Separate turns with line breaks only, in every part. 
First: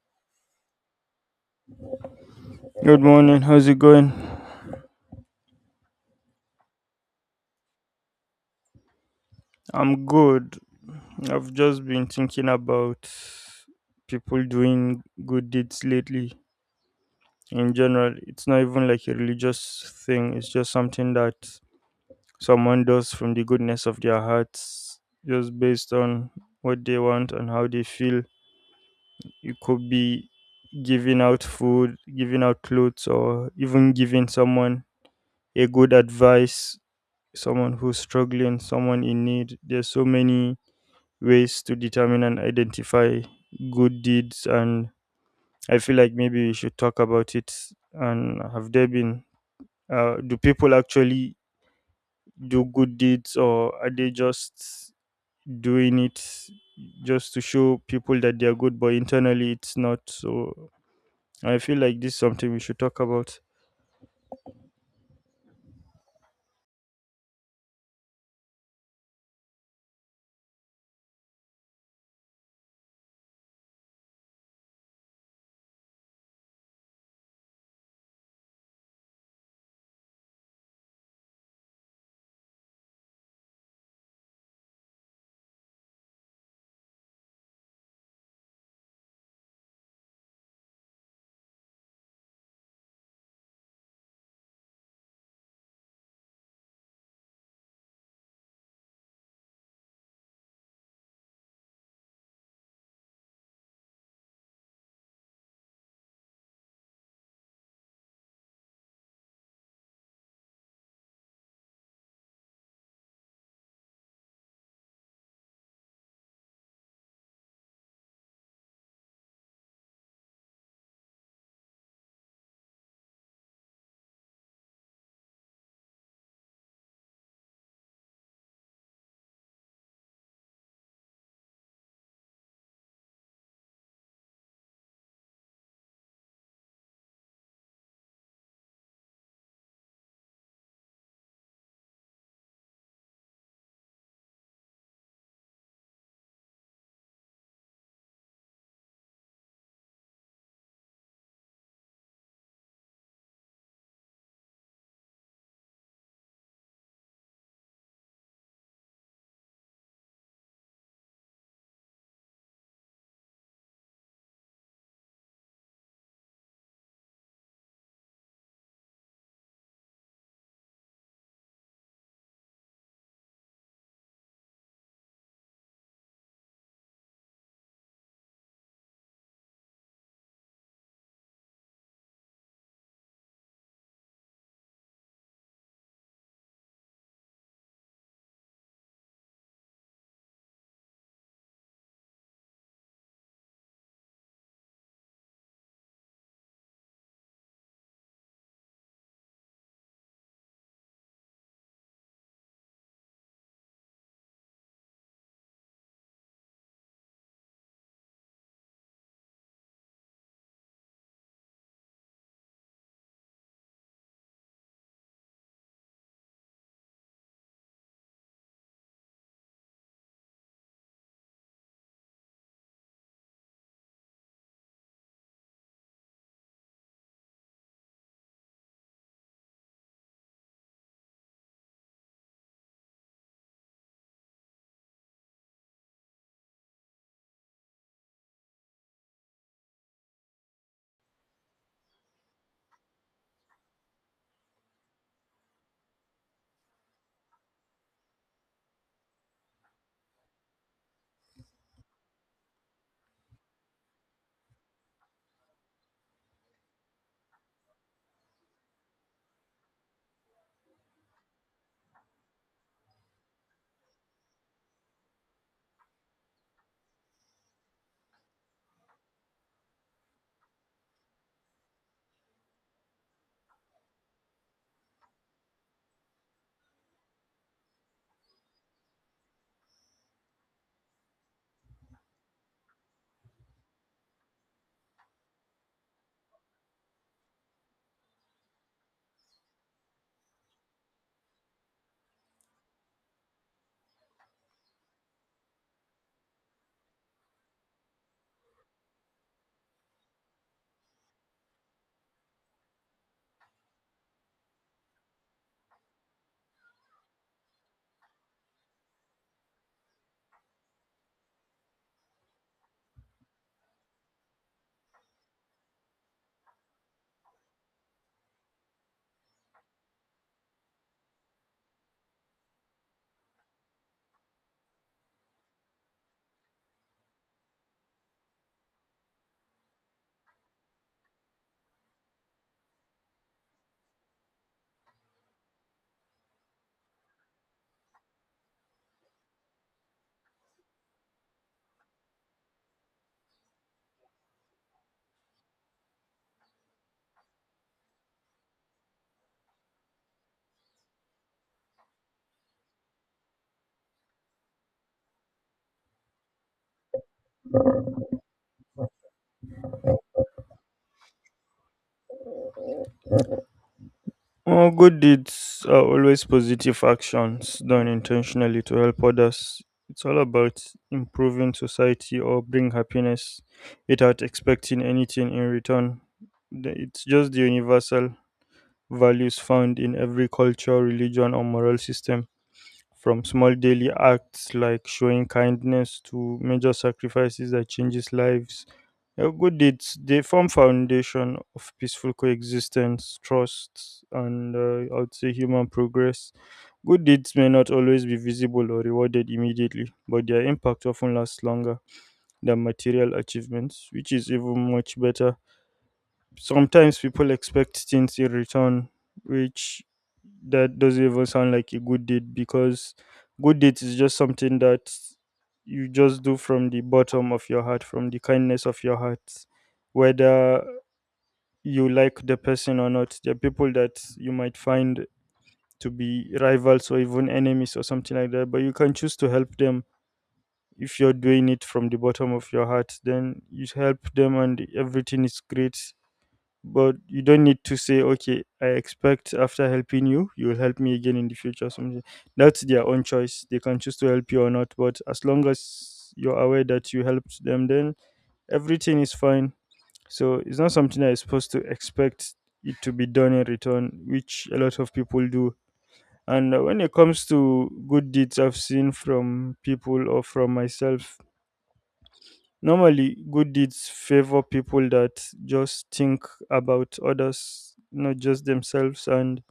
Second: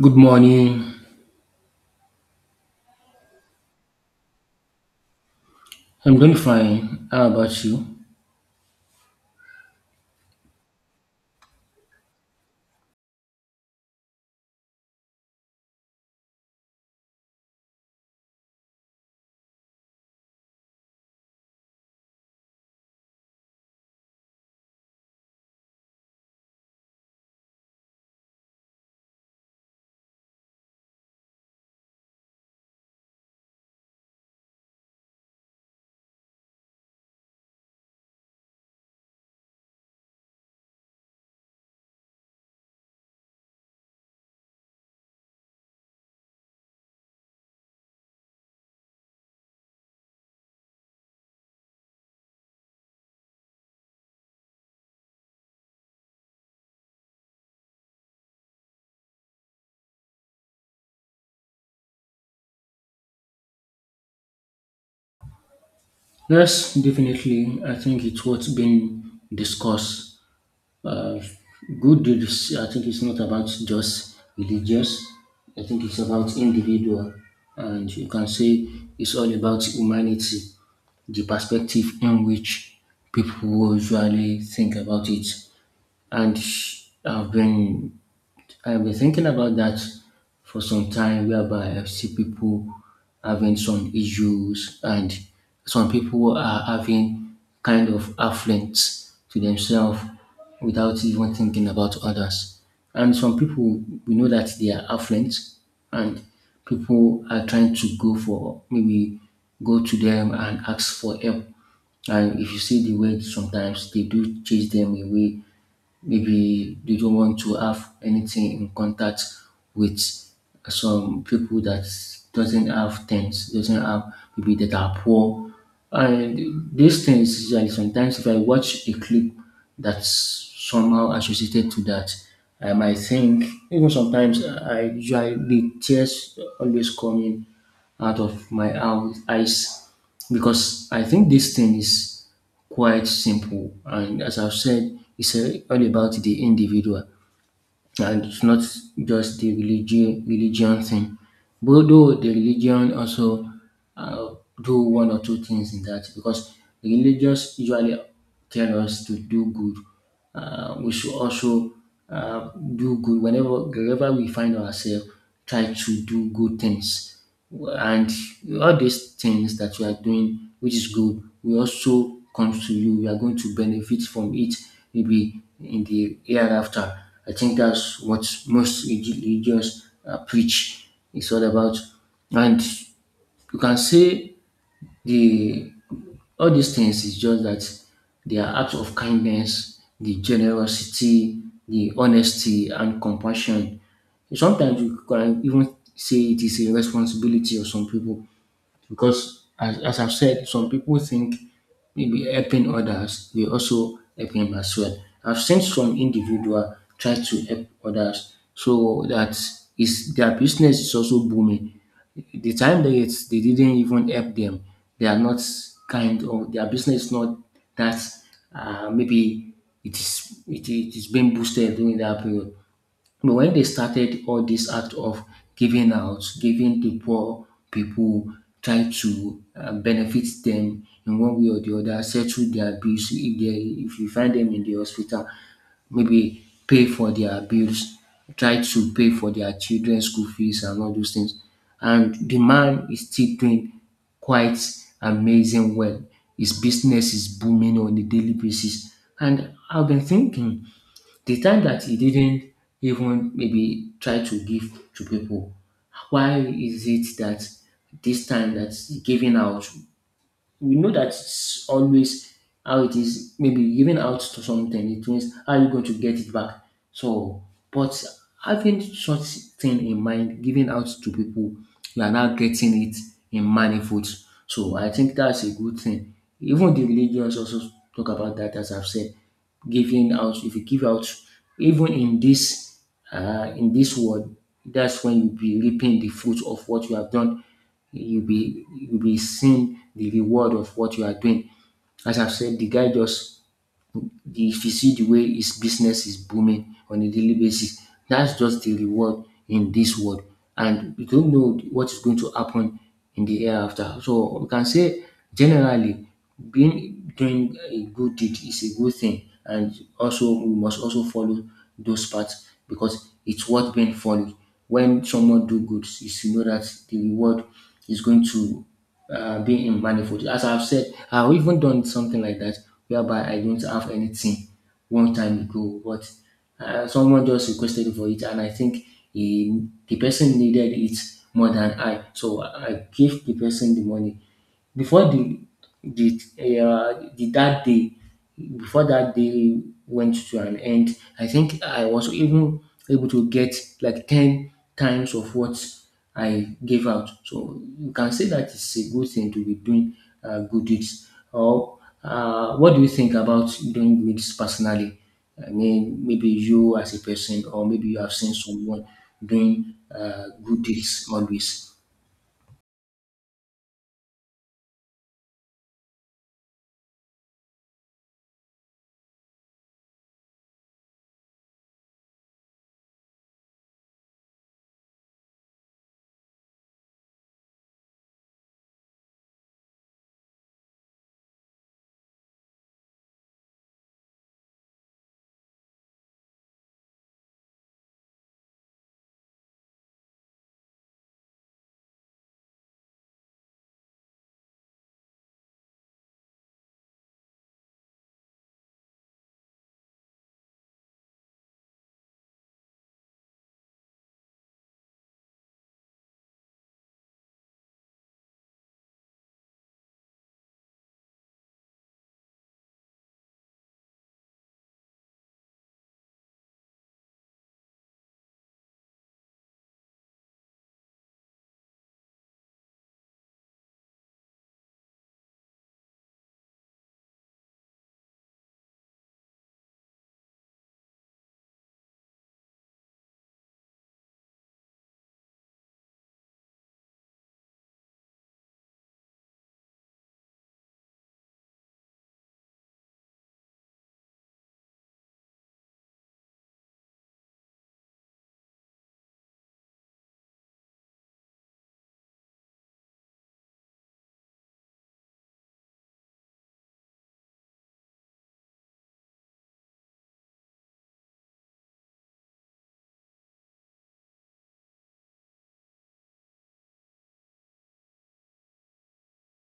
Good morning.
Good morning. How's it going?
I'm doing fine. How about you?
I'm good. I've just been thinking about people doing good deeds lately. In general, it's not even like a religious thing, it's just something that someone does from the goodness of their hearts, just based on what they want and how they feel. It could be giving out food, giving out clothes, or even giving someone a good advice, someone who's struggling, someone in need. There's so many ways to determine and identify good deeds, and I feel like maybe we should talk about it. And have there been do people actually do good deeds, or are they just doing it just to show people that they are good but internally it's not so. I feel like this is something we should talk about.
Yes, definitely. I think it's what's been discussed. Uh, Good deeds, I think it's not about just religious. I think it's about individual, and you can say it's all about humanity, the perspective in which people usually think about it. And I've been I've been thinking about that for some time, whereby I see people having some issues and some people are having kind of affluence to themselves without even thinking about others. And some people, we know that they are affluent and people are trying to go for maybe go to them and ask for help. And if you see the way sometimes they do chase them away, maybe they don't want to have anything in contact with some people that doesn't have things, doesn't have maybe that are poor. And these things usually, sometimes if I watch a clip that's somehow associated to that, I might think even sometimes I usually the tears always coming out of my eyes because I think this thing is quite simple and, as I've said, it's all about the individual and it's not just the religion thing. But though the religion also uh, do one or two things in that because the religious usually tell us to do good. We should also uh, do good whenever, wherever we find ourselves, try to do good things, and all these things that you are doing which is good will also come to you. You are going to benefit from it, maybe in the hereafter. I think that's what most religious preach. It's all about, and you can say the all these things is just that they are acts of kindness, the generosity, the honesty, and compassion. Sometimes you can even say it is a responsibility of some people because, as I've said, some people think maybe helping others will also help him as well. I've seen some individual try to help others so that is their business is also booming. The time they didn't even help them, they are not kind of their business is not that maybe it is being boosted during that period. But when they started all this act of giving out, giving to poor people, try to benefit them in one way or the other, settle their bills if they if you find them in the hospital, maybe pay for their bills, try to pay for their children's school fees and all those things. And the man is still doing quite amazing well. His business is booming on a daily basis. And I've been thinking the time that he didn't even maybe try to give to people, why is it that this time that he's giving out, we know that it's always how it is. Maybe giving out to something, it means how you going to get it back. So, but having such thing in mind, giving out to people, you are now getting it in manifolds. So I think that's a good thing. Even the religions also talk about that, as I've said, giving out. If you give out, even in this world, that's when you'll be reaping the fruit of what you have done. You'll be seeing the reward of what you are doing. As I've said, the guy just the if you see the way his business is booming on a daily basis, that's just the reward in this world. And you don't know what is going to happen in the hereafter. So we can say generally being doing a good deed is a good thing and also we must also follow those paths because it's worth being followed. When someone do good, you should know that the reward is going to being in manifold. As I've said, I've even done something like that whereby I don't have anything one time ago, but someone just requested for it, and I think he, the person needed it more than I. So I gave the person the money, before the the that day, before that day went to an end, I think I was even able to get like 10 times of what I gave out. So you can say that it's a good thing to be doing good deeds. Or what do you think about doing good deeds personally? I mean, maybe you as a person, or maybe you have seen someone doing good deeds always.
Oh, good deeds are always positive actions done intentionally to help others. It's all about improving society or bring happiness without expecting anything in return. It's just the universal values found in every culture, religion, or moral system. From small daily acts like showing kindness to major sacrifices that changes lives, good deeds they form foundation of peaceful coexistence, trust, and I would say human progress. Good deeds may not always be visible or rewarded immediately, but their impact often lasts longer than material achievements, which is even much better. Sometimes people expect things in return, which that doesn't even sound like a good deed, because good deeds is just something that you just do from the bottom of your heart, from the kindness of your heart. Whether you like the person or not, there are people that you might find to be rivals or even enemies or something like that, but you can choose to help them. If you're doing it from the bottom of your heart, then you help them and everything is great. But you don't need to say, okay, I expect after helping you, you will help me again in the future. Something, that's their own choice. They can choose to help you or not, but as long as you're aware that you helped them, then everything is fine. So it's not something that is supposed to expect it to be done in return, which a lot of people do. And when it comes to good deeds, I've seen from people or from myself. Normally, good deeds favor people that just think about others, not just themselves. And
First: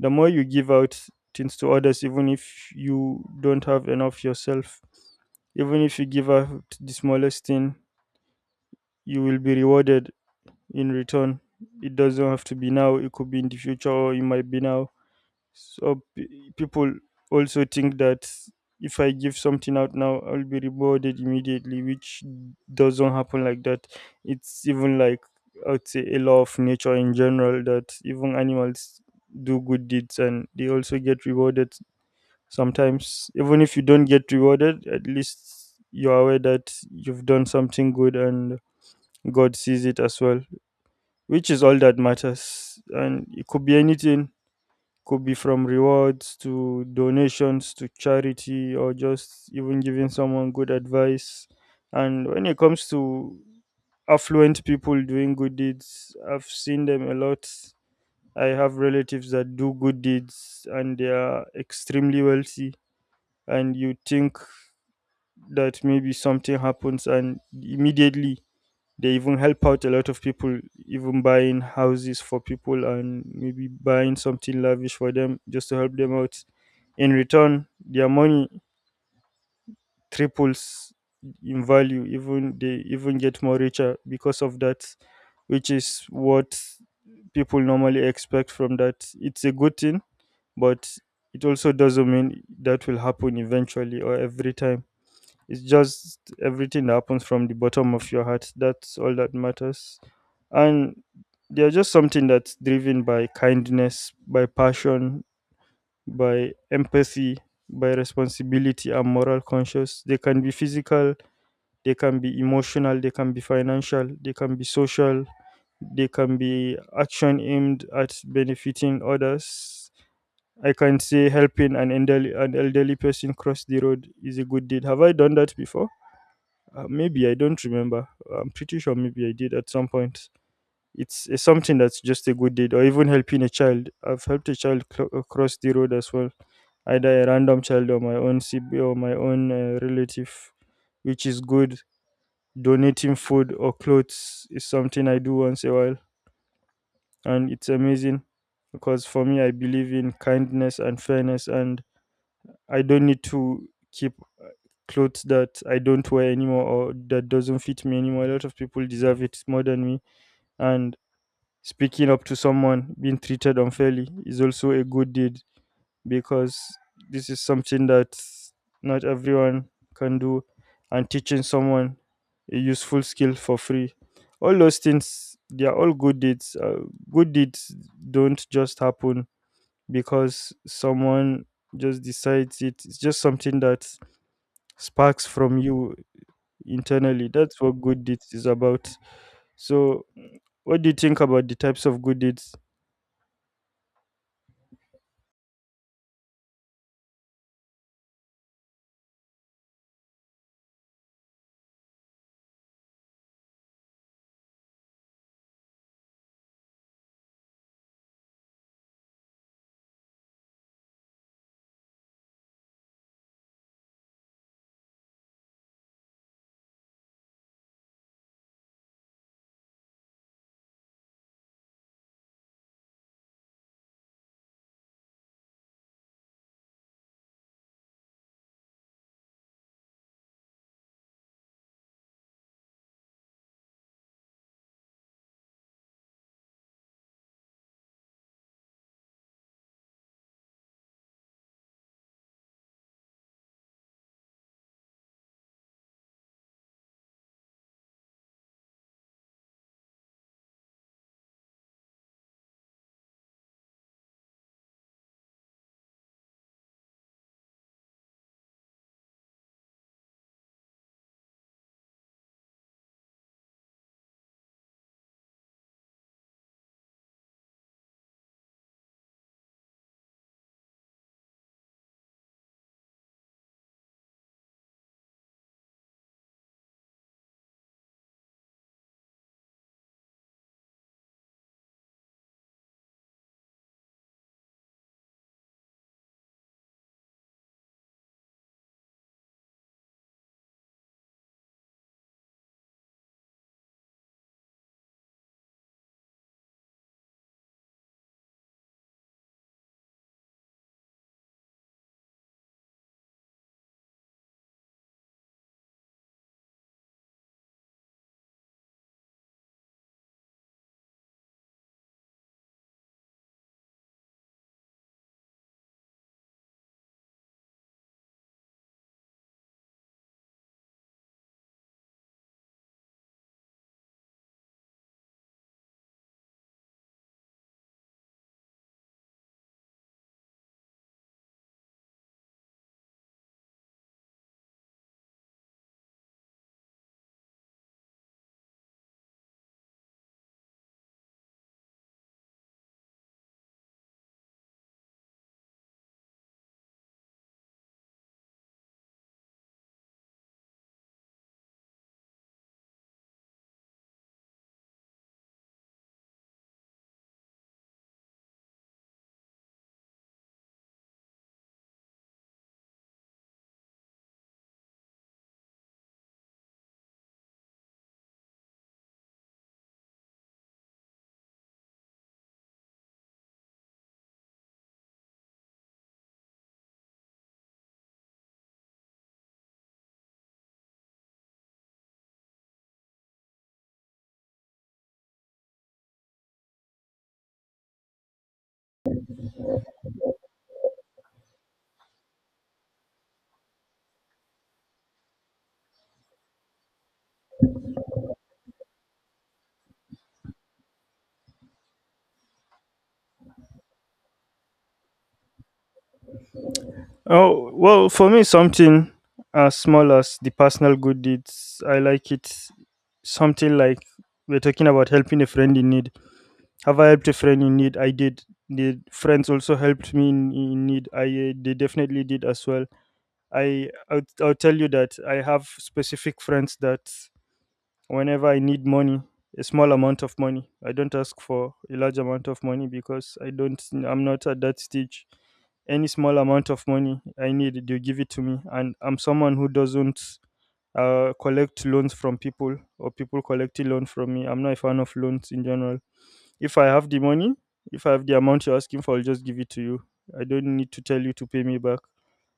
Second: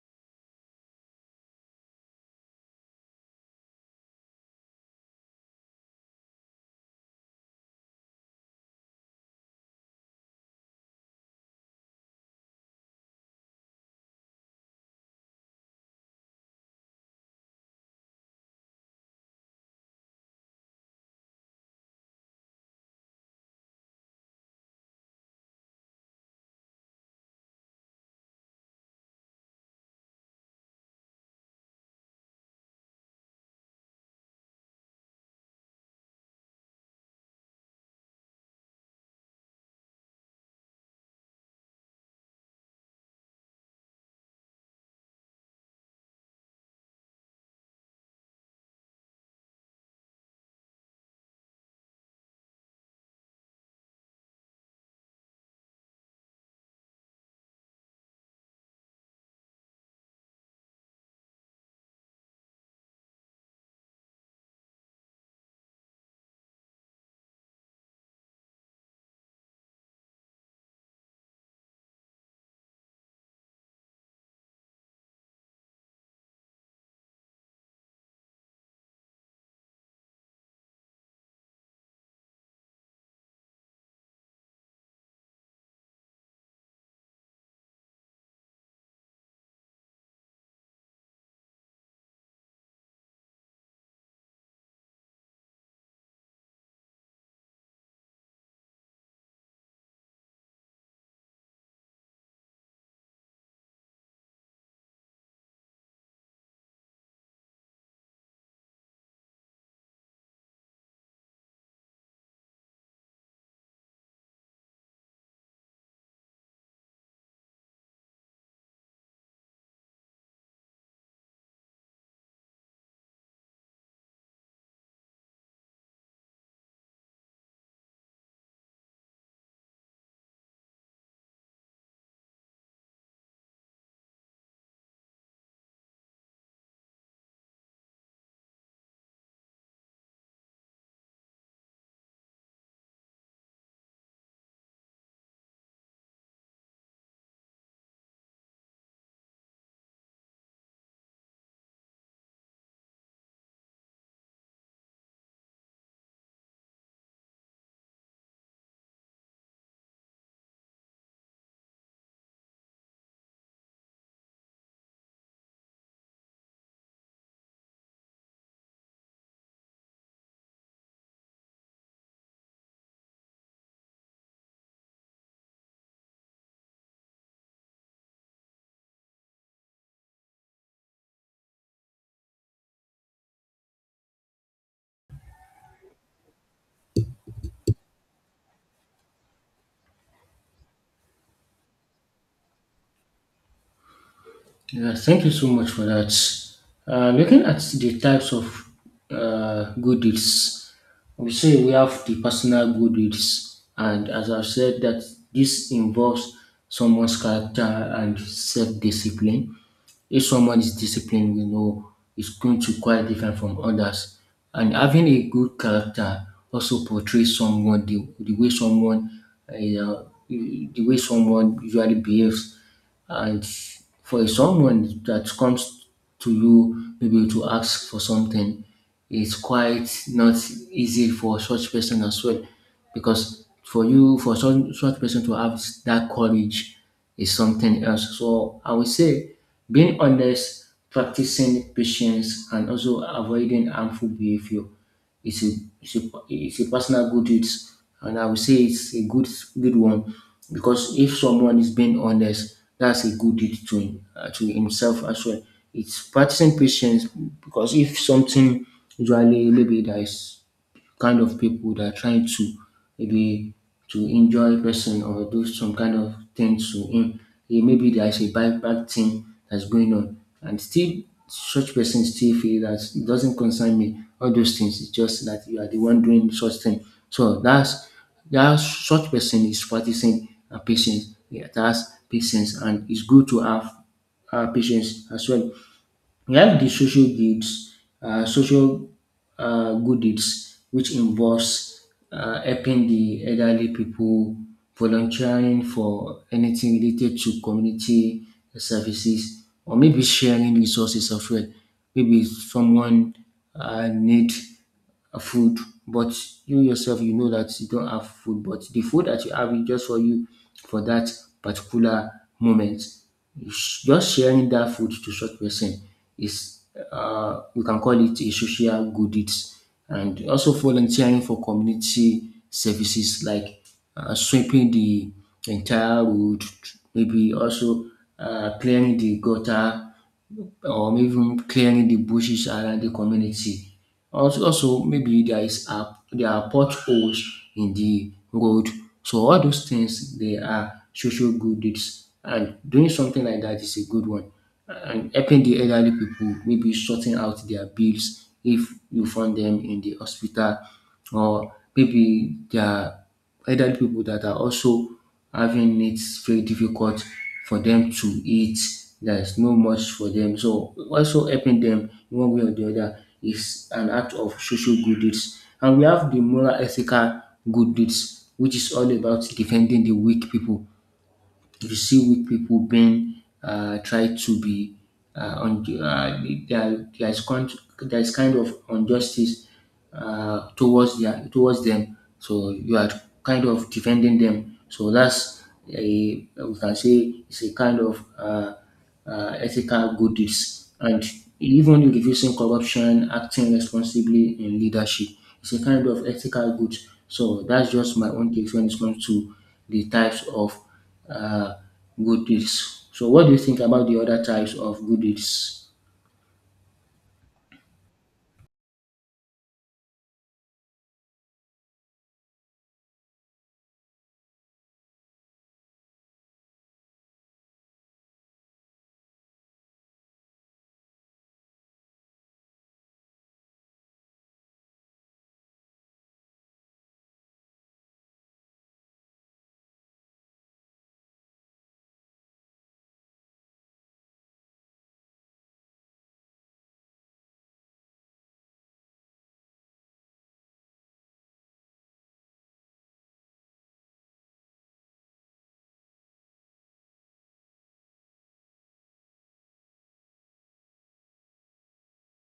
the more you give out things to others, even if you don't have enough yourself, even if you give out the smallest thing, you will be rewarded in return. It doesn't have to be now, it could be in the future, or it might be now. So people also think that if I give something out now, I'll be rewarded immediately, which doesn't happen like that. It's even like, I would say, a law of nature in general that even animals do good deeds and they also get rewarded sometimes. Even if you don't get rewarded, at least you're aware that you've done something good and God sees it as well, which is all that matters. And it could be anything. Could be from rewards to donations to charity or just even giving someone good advice. And when it comes to affluent people doing good deeds, I've seen them a lot. I have relatives that do good deeds and they are extremely wealthy. And you think that maybe something happens, and immediately they even help out a lot of people, even buying houses for people and maybe buying something lavish for them just to help them out. In return, their money triples in value. Even they even get more richer because of that, which is what people normally expect from that. It's a good thing, but it also doesn't mean that will happen eventually or every time. It's just everything that happens from the bottom of your heart. That's all that matters. And they're just something that's driven by kindness, by passion, by empathy, by responsibility and moral conscious. They can be physical, they can be emotional, they can be financial, they can be social, they can be action aimed at benefiting others. I can say helping an elderly person cross the road is a good deed. Have I done that before? Maybe I don't remember. I'm pretty sure maybe I did at some point. It's something that's just a good deed, or even helping a child. I've helped a child cross the road as well, either a random child or my own sibling or my own relative, which is good. Donating food or clothes is something I do once in a while, and it's amazing because for me, I believe in kindness and fairness and I don't need to keep uh, clothes that I don't wear anymore or that doesn't fit me anymore. A lot of people deserve it more than me. And speaking up to someone being treated unfairly is also a good deed, because this is something that not everyone can do. And teaching someone a useful skill for free, all those things, they are all good deeds. Good deeds don't just happen because someone just decides it. It's just something that sparks from you internally. That's what good deeds is about. So, what do you think about the types of good deeds?
Yeah, thank you so much for that. Looking at the types of good deeds, we say we have the personal good deeds, and as I've said, that this involves someone's character and self discipline. If someone is disciplined, we know is going to quite different from others. And having a good character also portrays someone the way someone uh, the way someone usually behaves. And for someone that comes to you maybe to ask for something, it's quite not easy for such person as well because for you for some such person to have that courage is something else. So I would say being honest, practicing patience, and also avoiding harmful behavior is a personal good. It's, and I would say it's a good one because if someone is being honest, that's a good deed to him, to himself as well. It's practicing patience because if something usually maybe there is kind of people that are trying to maybe to injure a person or do some kind of thing to him. Maybe there's a bad thing that's going on, and still such person still feel that it doesn't concern me. All those things, it's just that you are the one doing such thing. So that's that such person is practicing patience. Yeah, that's patience, and it's good to have patience as well. We have the social goods, social good deeds, which involves helping the elderly people, volunteering for anything related to community services, or maybe sharing resources as well. Maybe someone need food, but you yourself you know that you don't have food, but the food that you have is just for you for that particular moment. You just sharing that food to such person is we can call it a social good deeds, and also volunteering for community services like sweeping the entire road, maybe also clearing the gutter or maybe even clearing the bushes around the community. Also, maybe there is a there are potholes in the road. So all those things they are social good deeds, and doing something like that is a good one. And helping the elderly people, maybe sorting out their bills if you find them in the hospital, or maybe they elderly people that are also having it very difficult for them to eat. There's no much for them. So also helping them in one way or the other is an act of social good deeds. And we have the moral ethical good deeds which is all about defending the weak people. If you see weak people being tried to be on the, there, there is kind of injustice towards them. So you are kind of defending them. So that's a we can say it's a kind of ethical good deeds, and even reducing corruption, acting responsibly in leadership. It's a kind of ethical good. So that's just my own take when it comes to the types of uh, good deeds. So what do you think about the other types of good deeds?
Oh, well, for me, something as small as the personal good deeds, I like it. Something like we're talking about helping a friend in need. Have I helped a friend in need? I did. The friends also helped me in need. I They definitely did as well. I'll tell you that I have specific friends that whenever I need money, a small amount of money. I don't ask for a large amount of money, because I'm not at that stage. Any small amount of money I need, they give it to me. And I'm someone who doesn't collect loans from people or people collecting loan from me. I'm not a fan of loans in general. If I have the money, if I have the amount you're asking for, I'll just give it to you. I don't need to tell you to pay me back.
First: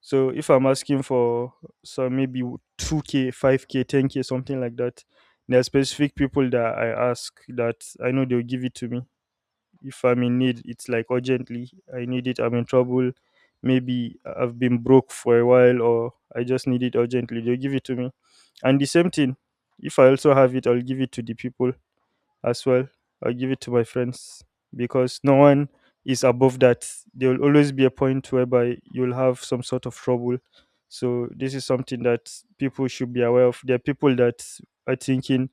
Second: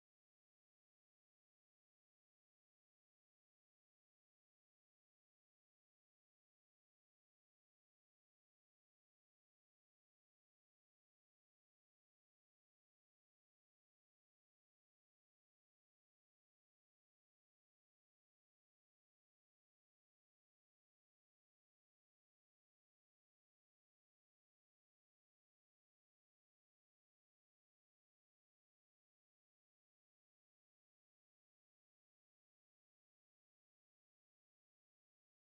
So if I'm asking for some, maybe 2K, 5K, 10K, something like that, there are specific people that I ask that I know they'll give it to me. If I'm in need, it's like urgently, I need it, I'm in trouble. Maybe I've been broke for a while or I just need it urgently, they'll give it to me. And the same thing, if I also have it, I'll give it to the people as well. I give it to my friends because no one is above that. There will always be a point whereby you'll have some sort of trouble. So this is something that people should be aware of. There are people that are thinking,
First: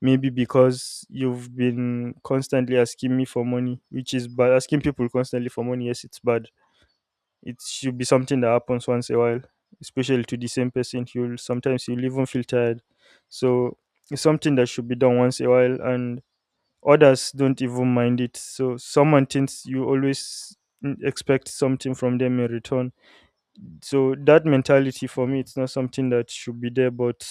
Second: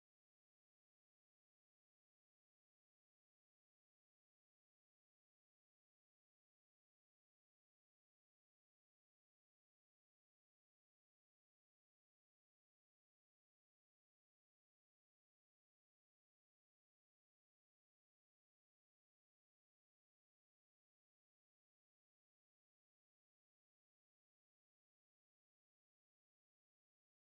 maybe because you've been constantly asking me for money, which is bad. Asking people constantly for money, yes, it's bad. It should be something that happens once in a while, especially to the same person. You'll sometimes you'll even feel tired. So it's something that should be done once in a while, and others don't even mind it. So someone thinks you always expect something from them in return. So that mentality for me, it's not something that should be there, but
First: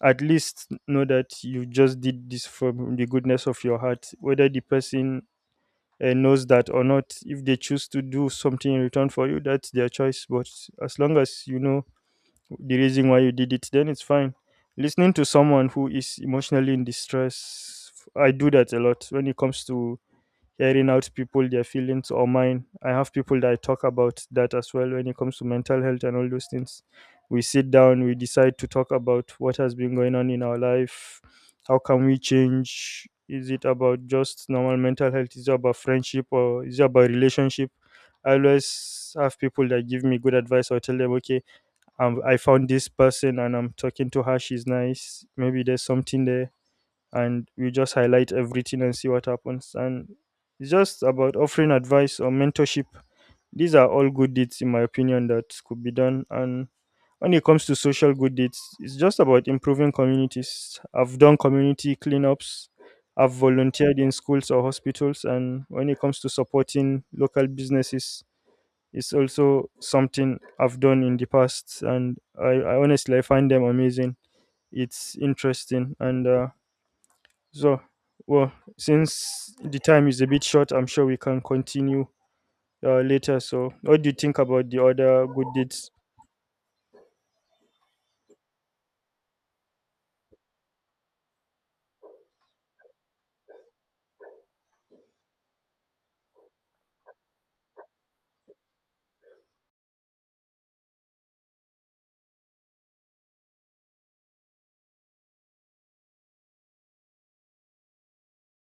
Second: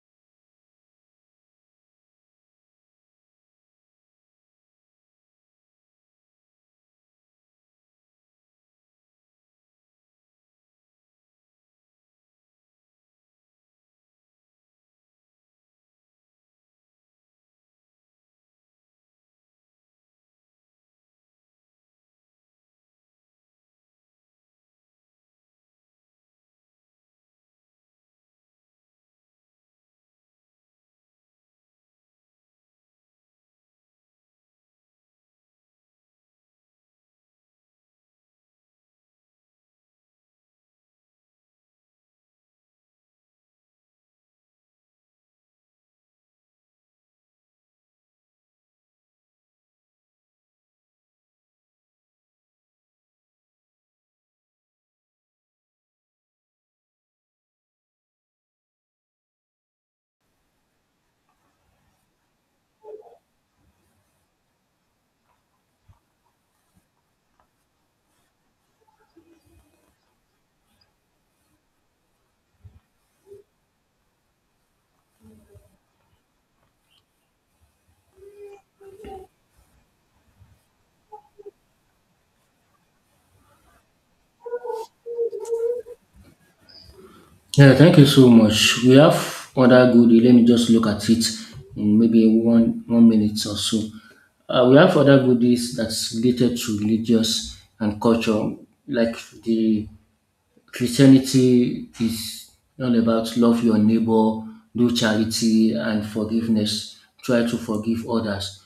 at least know that you just did this from the goodness of your heart. Whether the person knows that or not, if they choose to do something in return for you, that's their choice. But as long as you know the reason why you did it, then it's fine. Listening to someone who is emotionally in distress, I do that a lot when it comes to hearing out people, their feelings or mine. I have people that I talk about that as well when it comes to mental health and all those things. We sit down, we decide to talk about what has been going on in our life. How can we change? Is it about just normal mental health, is it about friendship, or is it about relationship? I always have people that give me good advice, or tell them, okay, I found this person and I'm talking to her, she's nice, maybe there's something there, and we just highlight everything and see what happens. And it's just about offering advice or mentorship. These are all good deeds, in my opinion, that could be done. And when it comes to social good deeds, it's just about improving communities. I've done community cleanups, I've volunteered in schools or hospitals, and when it comes to supporting local businesses, it's also something I've done in the past, and I honestly I find them amazing. It's interesting, and so, well, since the time is a bit short, I'm sure we can continue later. So, what do you think about the other good deeds?
Yeah, thank you so much. We have other good deed. Let me just look at it in maybe one one minute or so. We have other goodies that's related to religious and culture, like the Christianity is all about love your neighbor, do charity and forgiveness, try to forgive others.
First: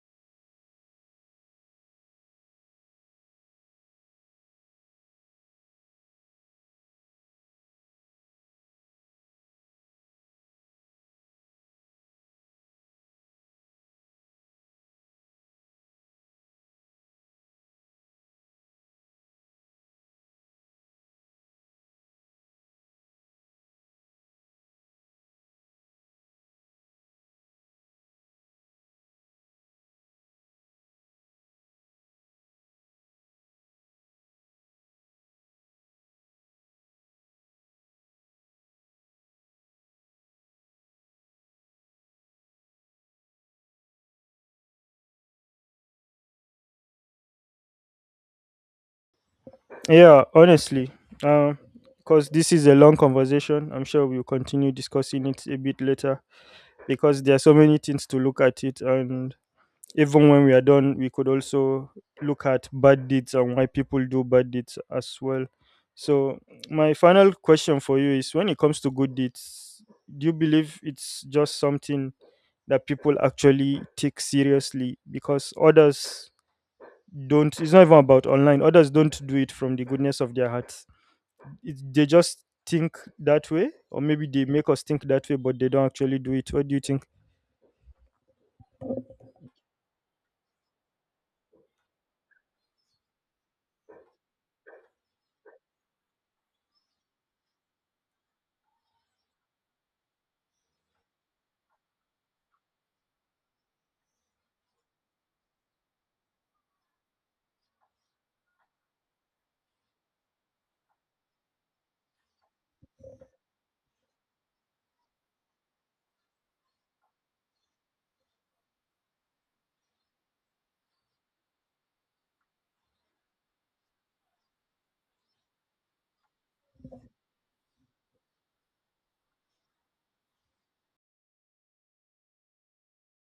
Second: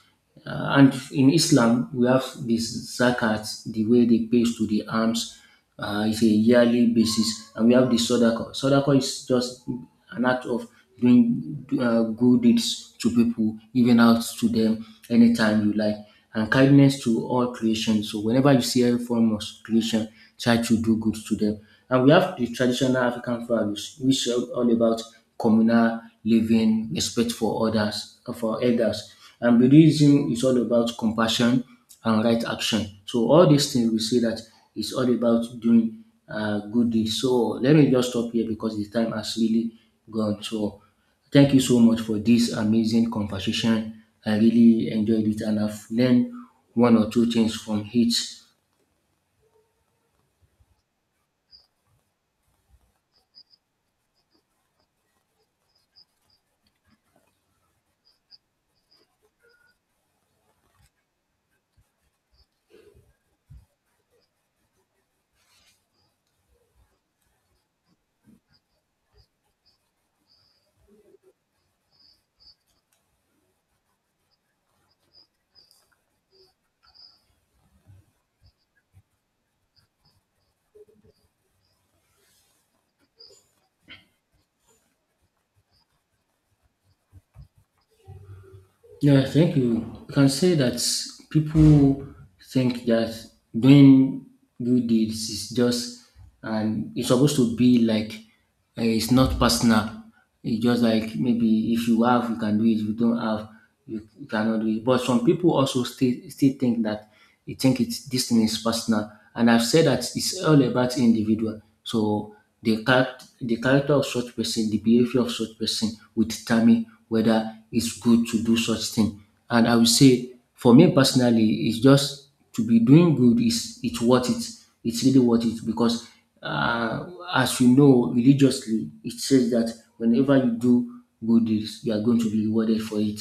And in Islam, we have this zakat, the way they pay to the alms. It's a yearly basis, and we have the sadaqa. Sadaqa is just an act of doing good deeds to people, giving out to them anytime you like, and kindness to all creation. So whenever you see any form of creation, try to do good to them. And we have the traditional African values, which are all about communal living, respect for others, for elders. And Buddhism is all about compassion and right action. So all these things we say that it's all about doing good deeds. So let me just stop here because the time has really gone. So thank you so much for this amazing conversation. I really enjoyed it and I've learned one or two things from it.
Yeah, honestly, because this is a long conversation, I'm sure we'll continue discussing it a bit later, because there are so many things to look at it. And even when we are done, we could also look at bad deeds and why people do bad deeds as well. So, my final question for you is, when it comes to good deeds, do you believe it's just something that people actually take seriously? Because others don't. It's not even about online. Others don't do it from the goodness of their hearts. They just think that way, or maybe they make us think that way, but they don't actually do it. What do you think?
Yeah, thank you. You can say that people think that doing good deeds is just, and it's supposed to be like, it's not personal. It's just like maybe if you have, you can do it. If you don't have, you cannot do it. But some people also still think that you think it's this thing is personal. And I've said that it's all about individual. So the character of such person, the behavior of such person will determine whether it's good to do such thing. And I will say, for me personally, it's just to be doing good is it's worth it. It's really worth it because uh, as you know religiously it says that whenever you do good deeds you are going to be rewarded for it,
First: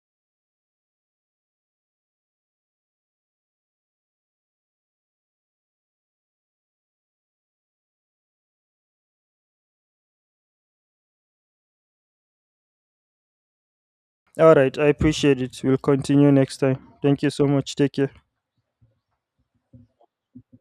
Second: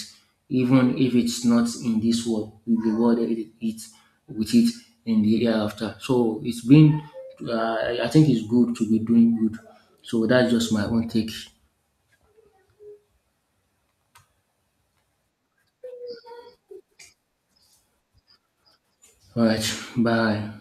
even if it's not in this world. You'll be rewarded with it in the hereafter. So it's been I think it's good to be doing good. So that's just my own take.
All right, I appreciate it. We'll continue next time. Thank you so much. Take care.
All right, bye.